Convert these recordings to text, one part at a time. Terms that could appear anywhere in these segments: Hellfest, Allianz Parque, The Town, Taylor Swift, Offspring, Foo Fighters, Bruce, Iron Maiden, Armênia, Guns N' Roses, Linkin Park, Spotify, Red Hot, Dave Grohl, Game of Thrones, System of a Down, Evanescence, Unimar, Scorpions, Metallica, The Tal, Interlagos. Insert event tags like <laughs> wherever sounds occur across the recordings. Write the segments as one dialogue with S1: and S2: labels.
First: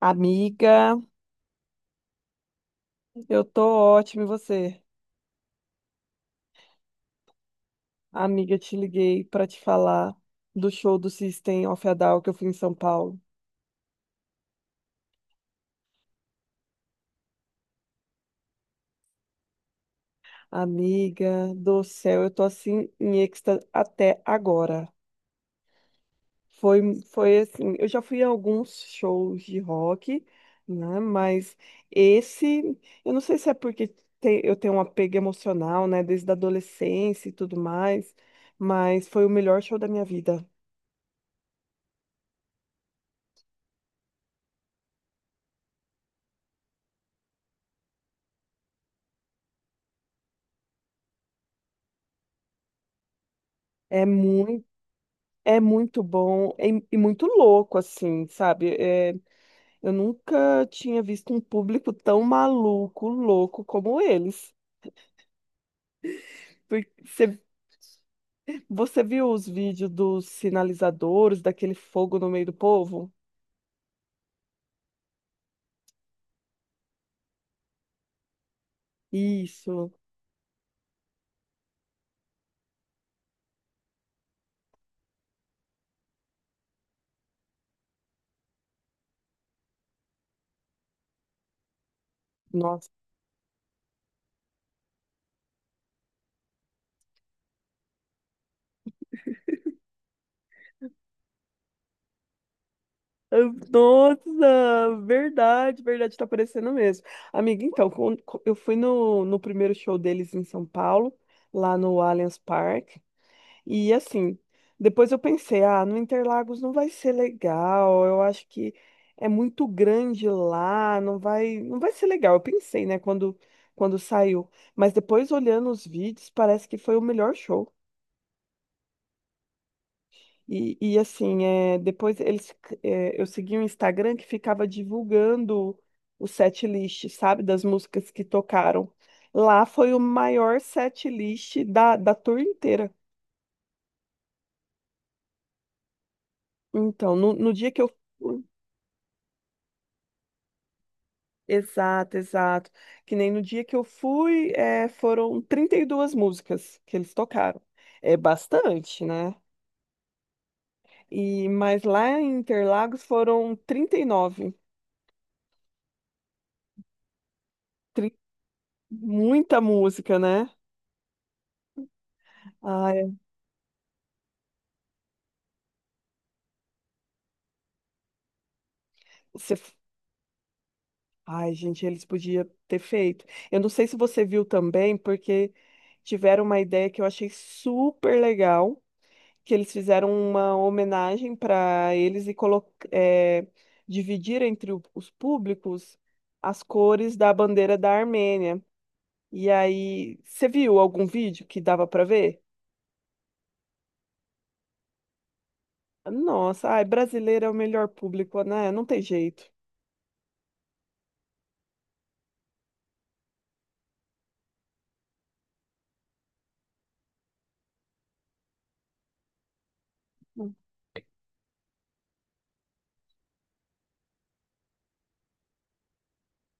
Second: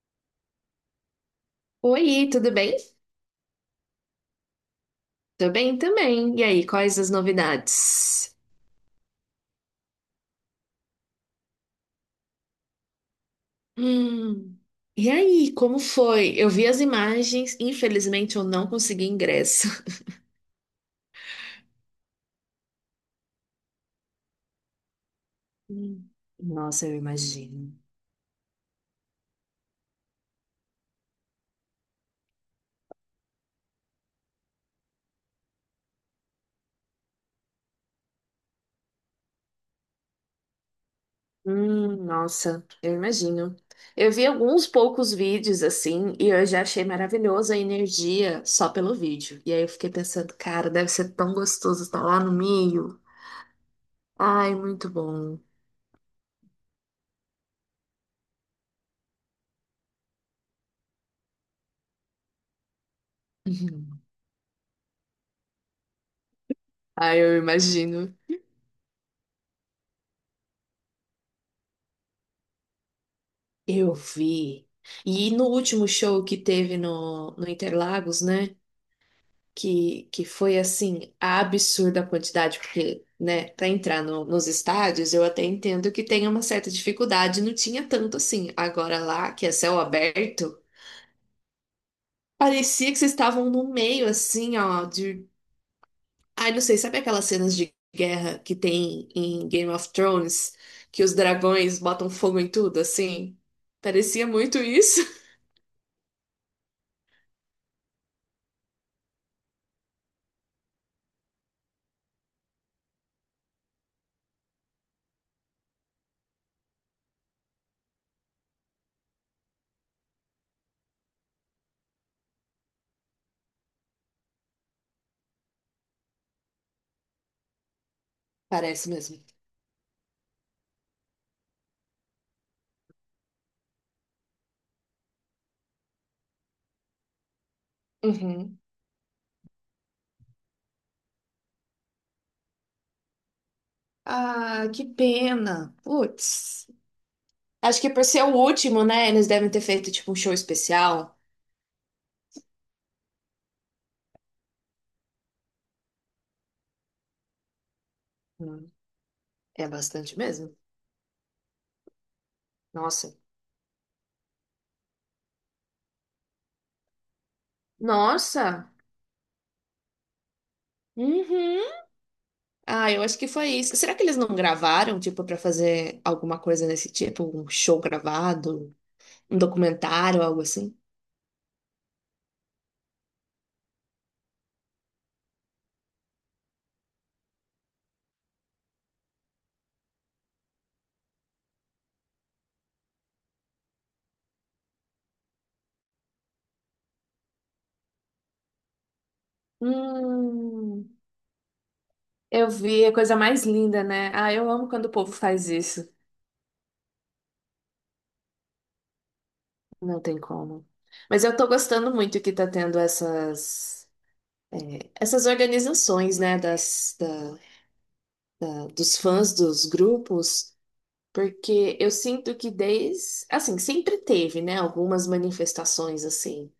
S1: Amiga,
S2: Oi, tudo bem?
S1: eu tô ótima, e você?
S2: Tô bem também. E aí, quais as novidades?
S1: Amiga, te liguei para te falar do show do System of a Down que eu fui em São Paulo.
S2: Hum. E aí, como foi? Eu vi as imagens, infelizmente eu não consegui ingresso. <laughs>
S1: Amiga do céu, eu tô assim em êxtase até agora.
S2: Hum. Nossa, eu
S1: Foi assim,
S2: imagino.
S1: eu já fui a alguns shows de rock, né? Mas esse, eu não sei se é porque eu tenho um apego emocional, né? Desde a adolescência e tudo mais, mas foi o melhor show da minha vida.
S2: Nossa, eu imagino. Eu vi alguns poucos vídeos assim e eu já achei maravilhosa a energia só pelo vídeo. E aí eu fiquei pensando, cara, deve ser tão gostoso estar lá no meio.
S1: É
S2: Ai,
S1: muito.
S2: muito bom.
S1: É muito bom e muito louco, assim, sabe? Eu nunca tinha visto um público tão maluco, louco como
S2: <laughs>
S1: eles. Porque
S2: Ai, eu
S1: você,
S2: imagino.
S1: você viu os vídeos dos sinalizadores, daquele fogo no meio do povo?
S2: Eu vi. E no último show que teve no Interlagos, né?
S1: Isso,
S2: Que foi assim, absurda a quantidade, porque, né, para entrar nos estádios, eu até entendo que tem uma certa dificuldade, não tinha tanto assim. Agora lá, que é céu aberto,
S1: nossa.
S2: parecia que vocês estavam no meio, assim, ó, de. Ai, não sei, sabe aquelas cenas de guerra que tem em Game of Thrones, que os dragões botam fogo em tudo, assim? Parecia muito
S1: Nossa,
S2: isso. <laughs>
S1: verdade, verdade, tá aparecendo mesmo. Amiga, então, eu fui no primeiro show deles em São Paulo, lá no Allianz Parque. E assim, depois eu pensei, ah, no Interlagos não vai ser legal, eu acho que é muito grande lá, não vai ser legal. Eu pensei, né, quando saiu. Mas depois olhando os vídeos, parece que foi o melhor show.
S2: Parece mesmo.
S1: E assim, é, depois eles, é, eu segui um Instagram que ficava divulgando o set list, sabe, das músicas que
S2: Uhum.
S1: tocaram. Lá foi o maior set list da tour inteira.
S2: Ah, que pena. Putz.
S1: Então, no dia que
S2: Acho
S1: eu
S2: que por ser o
S1: fui.
S2: último, né? Eles devem ter feito tipo um show especial.
S1: Exato, exato. Que nem no dia que eu fui, foram 32 músicas que eles tocaram. É
S2: Hum,
S1: bastante, né?
S2: É bastante mesmo.
S1: E, mas lá em Interlagos
S2: Nossa.
S1: foram 39. Tri-
S2: Nossa.
S1: Muita música, né?
S2: Uhum. Ah, eu
S1: Ai,
S2: acho que foi isso. Será que eles não gravaram, tipo, pra fazer alguma coisa desse tipo? Um show gravado? Um
S1: você...
S2: documentário, algo assim?
S1: Ai, gente, eles podiam ter feito. Eu não sei se você viu também, porque tiveram uma ideia que eu achei super legal que eles fizeram uma homenagem para eles é, dividir entre os públicos as cores da bandeira da Armênia. E aí, você viu
S2: Hum,
S1: algum vídeo que dava para ver?
S2: eu vi, é a coisa mais linda, né? Ah, eu amo quando o povo faz isso.
S1: Nossa, ai, brasileiro é o melhor público, né? Não tem jeito.
S2: Não tem como. Mas eu tô gostando muito que tá tendo essas organizações, né, dos fãs dos grupos, porque eu sinto que desde, assim, sempre teve, né, algumas manifestações assim,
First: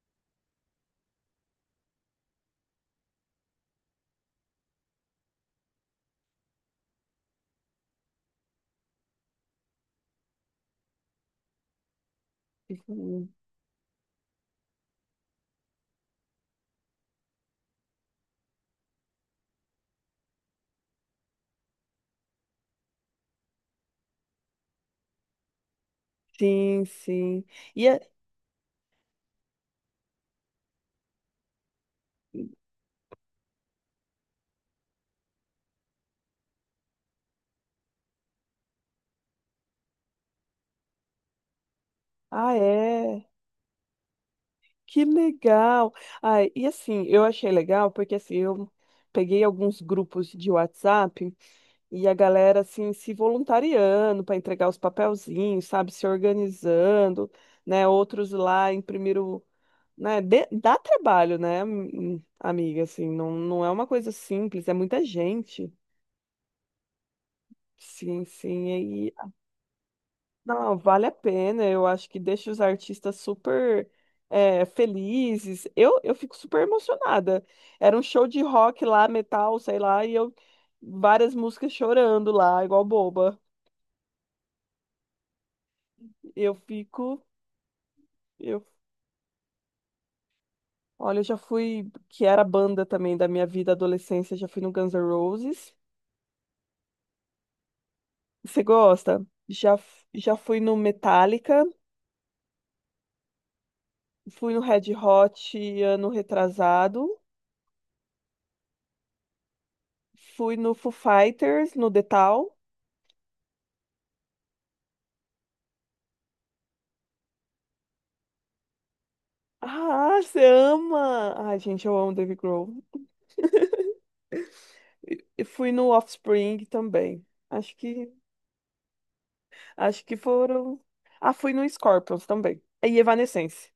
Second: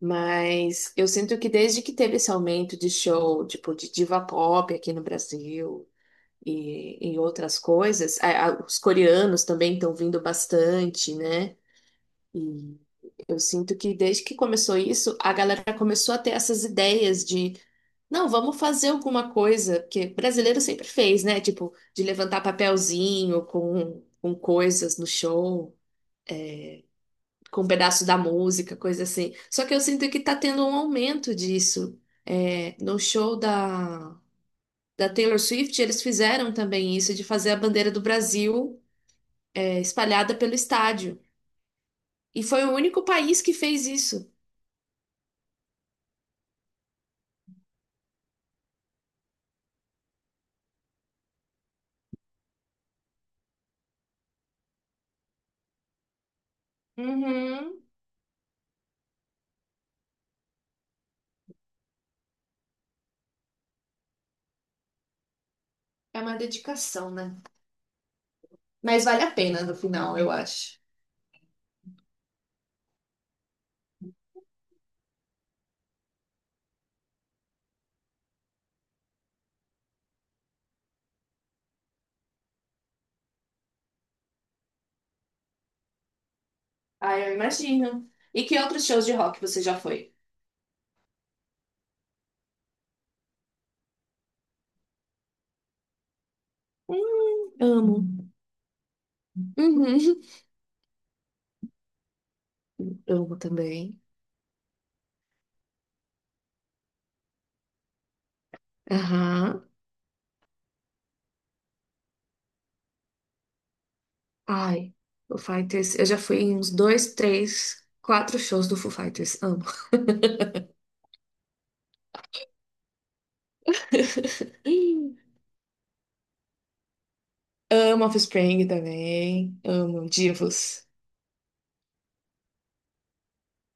S2: mas eu sinto que desde que teve esse aumento de show, tipo, de diva pop aqui no Brasil e outras coisas, os coreanos também estão vindo bastante, né, e eu sinto que desde que começou isso, a galera começou a ter essas ideias de não, vamos fazer alguma coisa, porque brasileiro sempre fez, né? Tipo, de levantar papelzinho com coisas no show,
S1: Sim, sim.
S2: com um
S1: E
S2: pedaço
S1: é-
S2: da música, coisa assim. Só que eu sinto que tá tendo um aumento disso. É, no show da Taylor Swift, eles fizeram também isso, de fazer a bandeira do Brasil, é, espalhada pelo estádio. E
S1: ah,
S2: foi o único
S1: é.
S2: país que fez isso.
S1: Que legal. Ai, e assim, eu achei legal porque assim, eu peguei alguns grupos de WhatsApp. E a galera, assim, se voluntariando para entregar os papelzinhos, sabe? Se organizando,
S2: Uhum.
S1: né? Outros lá imprimiram, né? Dá trabalho, né, amiga? Assim, não é uma coisa simples, é muita gente.
S2: É uma dedicação, né?
S1: Sim, sim.
S2: Mas
S1: E,
S2: vale a
S1: e-
S2: pena no final, eu
S1: não,
S2: acho.
S1: vale a pena. Eu acho que deixa os artistas super é, felizes. Eu fico super emocionada. Era um show de rock lá, metal, sei lá, e eu várias músicas chorando lá, igual boba. Eu
S2: Ah,
S1: fico.
S2: eu imagino. E que
S1: Eu,
S2: outros shows de rock você já foi?
S1: olha, eu já fui, que era a banda também da minha vida adolescência, já fui no Guns N' Roses.
S2: Amo.
S1: Você gosta? Já,
S2: Uhum.
S1: já fui no Metallica,
S2: Amo também.
S1: fui no Red Hot ano retrasado,
S2: Aham.
S1: fui no Foo Fighters, no The Tal.
S2: Ai, Foo Fighters. Eu já fui em uns dois, três, quatro shows do Foo Fighters. Amo.
S1: Ah, você ama! Ai, gente, eu amo Dave Grohl. E
S2: <laughs>
S1: e fui no Offspring também. Acho
S2: Amo
S1: que,
S2: Offspring também.
S1: acho
S2: Amo
S1: que foram.
S2: Divos.
S1: Ah, fui no Scorpions também. E Evanescence.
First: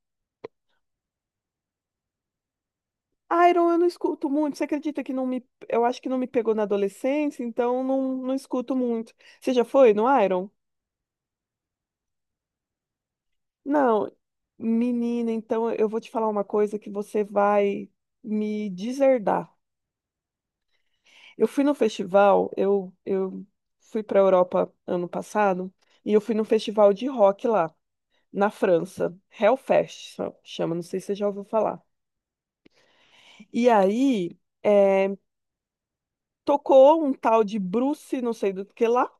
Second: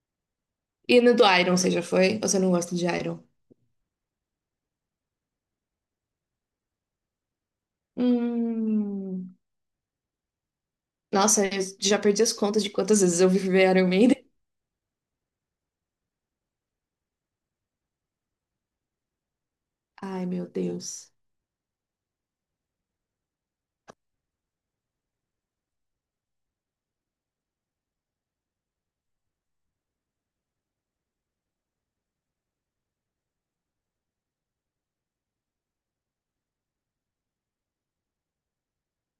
S2: E no do Iron, você já foi? Ou você não gosta de Iron?
S1: Iron eu não escuto muito. Você acredita que não me, eu acho que não me pegou na adolescência, então não escuto muito.
S2: Hum.
S1: Você já foi no Iron?
S2: Nossa, eu já perdi as contas de quantas vezes eu vi ver Iron
S1: Não.
S2: Maiden.
S1: Menina, então eu vou te falar uma coisa que você vai me deserdar.
S2: Ai, meu Deus.
S1: Eu fui no festival, eu fui para a Europa ano passado, e eu fui no festival de rock lá, na França. Hellfest chama, não sei se você já ouviu falar. E aí, eh, tocou um tal de Bruce, não sei do que lá.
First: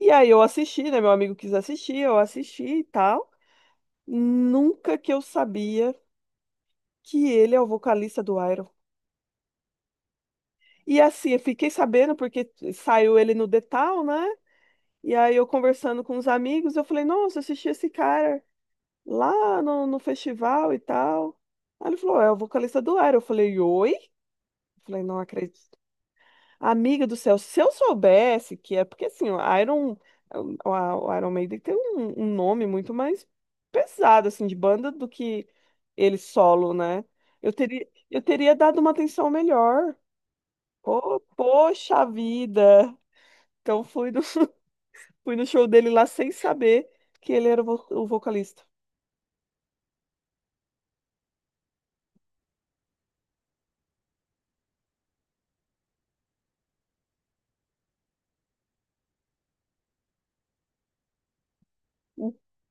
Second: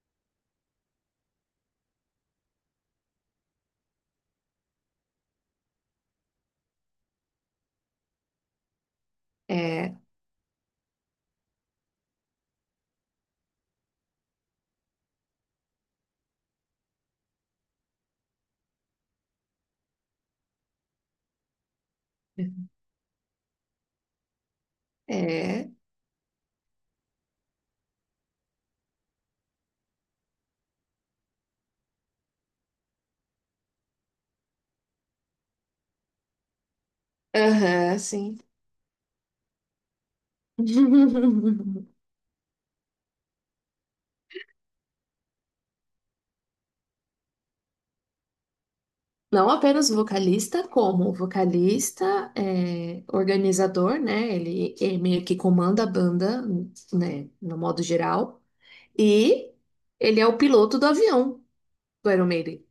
S1: E aí eu assisti, né? Meu amigo quis assistir, eu assisti e tal. Nunca que eu sabia que ele é o vocalista do Iron.
S2: É,
S1: E assim, eu fiquei sabendo porque saiu ele no The Town, né? E aí eu conversando com os amigos, eu falei, nossa, eu assisti esse cara lá no festival e tal. Aí ele falou, é o vocalista do Iron. Eu falei, oi? Eu falei, não
S2: é.
S1: acredito. Amiga do céu, se eu soubesse que é porque assim, o Iron, o Iron Maiden tem um nome muito mais pesado assim de banda do que ele solo, né?
S2: Aham,
S1: Eu
S2: sim.
S1: teria dado uma atenção melhor. Pô,
S2: <laughs>
S1: poxa vida! Então fui no, <laughs> fui no show dele lá sem saber que ele era o vocalista.
S2: Não apenas vocalista, como vocalista, é, organizador, né? Ele é meio que comanda a banda, né? No modo geral. E ele é o piloto do avião do Iron
S1: O-
S2: Maiden.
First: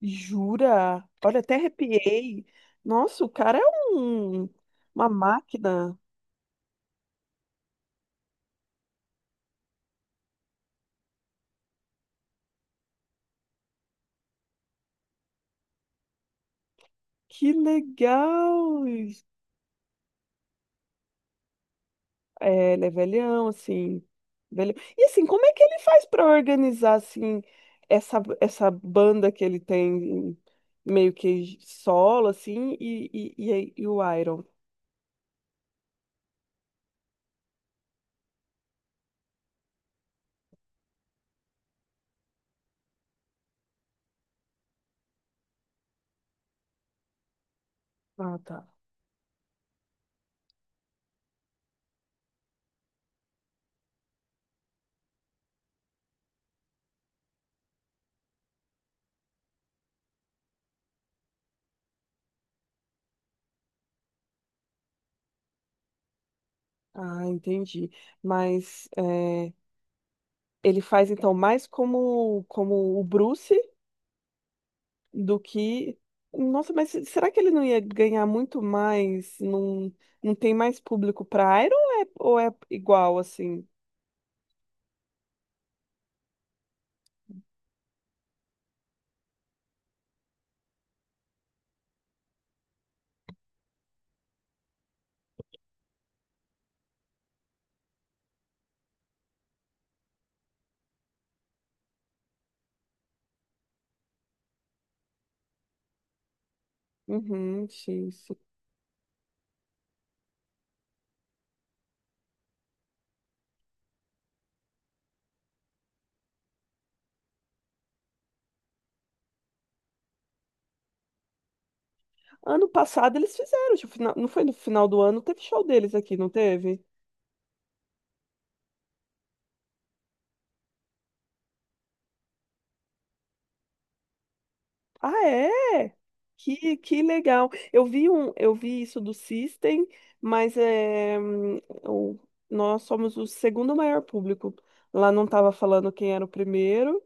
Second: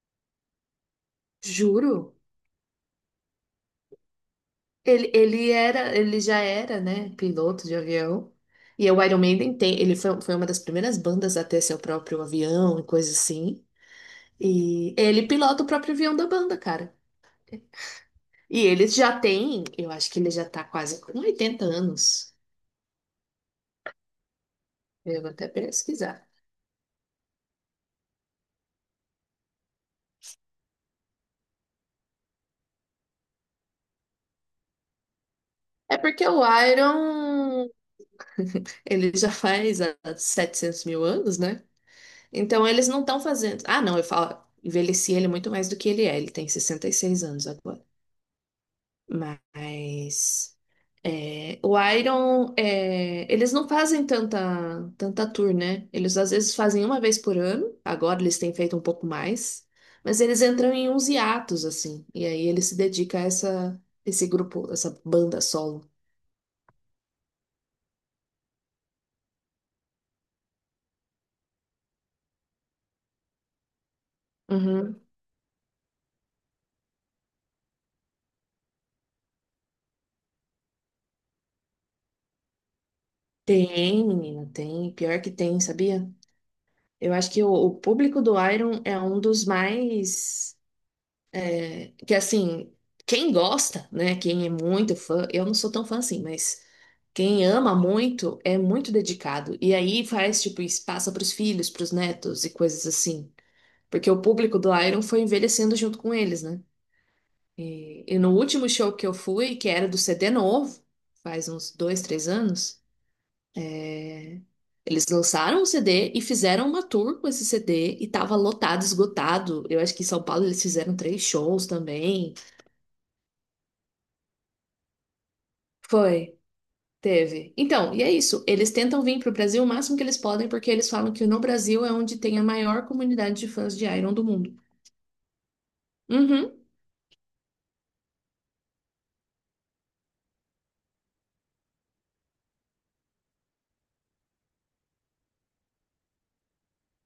S1: Jura? Olha, até
S2: Juro.
S1: arrepiei. Nossa, o cara é um, uma
S2: Ele, ele era,
S1: máquina.
S2: ele já era, né, piloto de avião. E o Iron Maiden tem, ele foi, uma das primeiras bandas a ter seu próprio avião e coisa assim. E ele pilota o próprio avião da banda, cara.
S1: Que
S2: E ele
S1: legal!
S2: já tem, eu acho que ele já tá quase com 80 anos.
S1: É, ele é velhão, assim. Velhão. E
S2: Eu
S1: assim,
S2: vou
S1: como
S2: até
S1: é que ele faz para
S2: pesquisar.
S1: organizar assim essa banda que ele tem meio que solo assim e o Iron?
S2: É porque o Iron, ele já faz há 700 mil anos, né? Então eles não estão fazendo. Ah, não, eu falo, envelheci ele muito mais do que ele é. Ele tem 66 anos agora.
S1: Ah, tá.
S2: Mas é, o Iron, é, eles não fazem tanta, tanta tour, né? Eles às vezes fazem uma vez por ano, agora eles têm feito um pouco mais, mas eles entram em uns hiatos, assim, e aí ele se dedica a essa, esse grupo, essa banda solo.
S1: Ah, entendi. Mas é, ele faz então mais como o Bruce
S2: Uhum.
S1: do que nossa, mas será que ele não ia ganhar muito mais? Não, não tem mais público para Iron ou é igual assim?
S2: Tem, menina, tem. Pior que tem, sabia? Eu acho que o público do Iron é um dos mais. É, que assim, quem gosta, né? Quem é muito fã, eu não sou tão fã assim, mas. Quem ama muito é muito dedicado. E aí faz, tipo, isso passa pros filhos, pros netos e coisas assim. Porque o público do Iron foi envelhecendo junto com eles, né?
S1: Uhum,
S2: E,
S1: sim,
S2: e
S1: sim.
S2: no último show que eu fui, que era do CD novo, faz uns dois, três anos, né? Eles lançaram o CD e fizeram uma tour com esse CD e tava lotado, esgotado. Eu acho que em São Paulo eles fizeram três shows também.
S1: Ano passado eles fizeram, tipo, não foi no final do ano, teve show deles aqui, não
S2: Foi.
S1: teve?
S2: Teve. Então, e é isso. Eles tentam vir para o Brasil o máximo que eles podem, porque eles falam que no Brasil é onde tem a maior comunidade de fãs de Iron do mundo.
S1: Ah, é?
S2: Uhum.
S1: Que legal. Eu vi um, eu vi isso do System, mas é, o- nós somos o segundo maior público. Lá não estava falando quem era o primeiro.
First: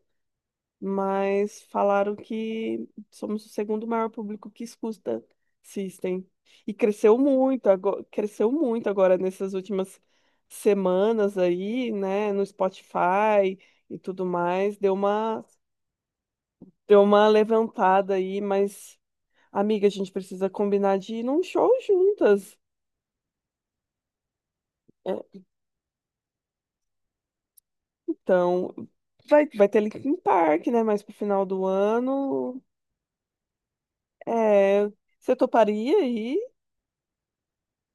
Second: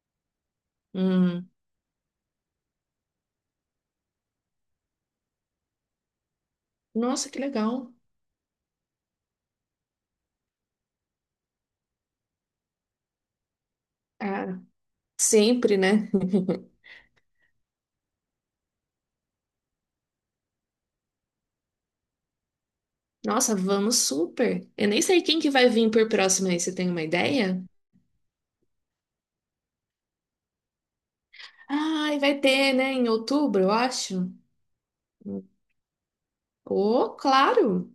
S2: Hum.
S1: Mas falaram que somos o segundo maior público que escuta System. E
S2: Nossa, que legal.
S1: cresceu muito agora nessas últimas semanas aí, né, no Spotify e tudo
S2: Ah,
S1: mais,
S2: sempre, né?
S1: deu uma levantada aí, mas amiga, a gente precisa combinar de ir num show juntas.
S2: Nossa, vamos super. Eu nem
S1: É,
S2: sei quem que vai vir por próximo aí, você tem uma ideia?
S1: então, vai ter Linkin Park, né, mais pro final do
S2: Ai, vai
S1: ano.
S2: ter, né? Em outubro, eu acho.
S1: É, você toparia aí?
S2: Oh, claro.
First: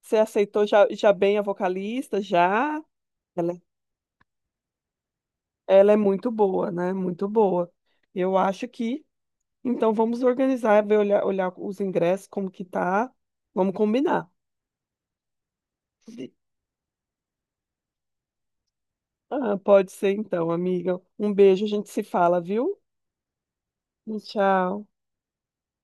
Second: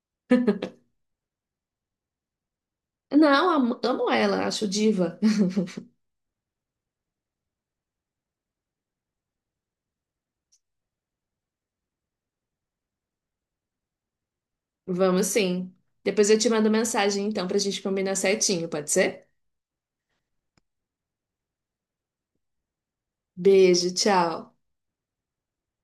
S1: Você aceitou já, já bem a vocalista, já?
S2: Não,
S1: Ela,
S2: amo, amo ela, acho diva.
S1: ela é muito boa, né? Muito boa. Eu acho que, então vamos organizar, ver, olhar os ingressos, como que tá. Vamos combinar.
S2: <laughs> Vamos sim. Depois eu te mando mensagem, então, pra gente combinar certinho, pode ser?
S1: Ah, pode ser então, amiga. Um beijo, a gente se fala, viu?
S2: Beijo, tchau.
S1: Tchau.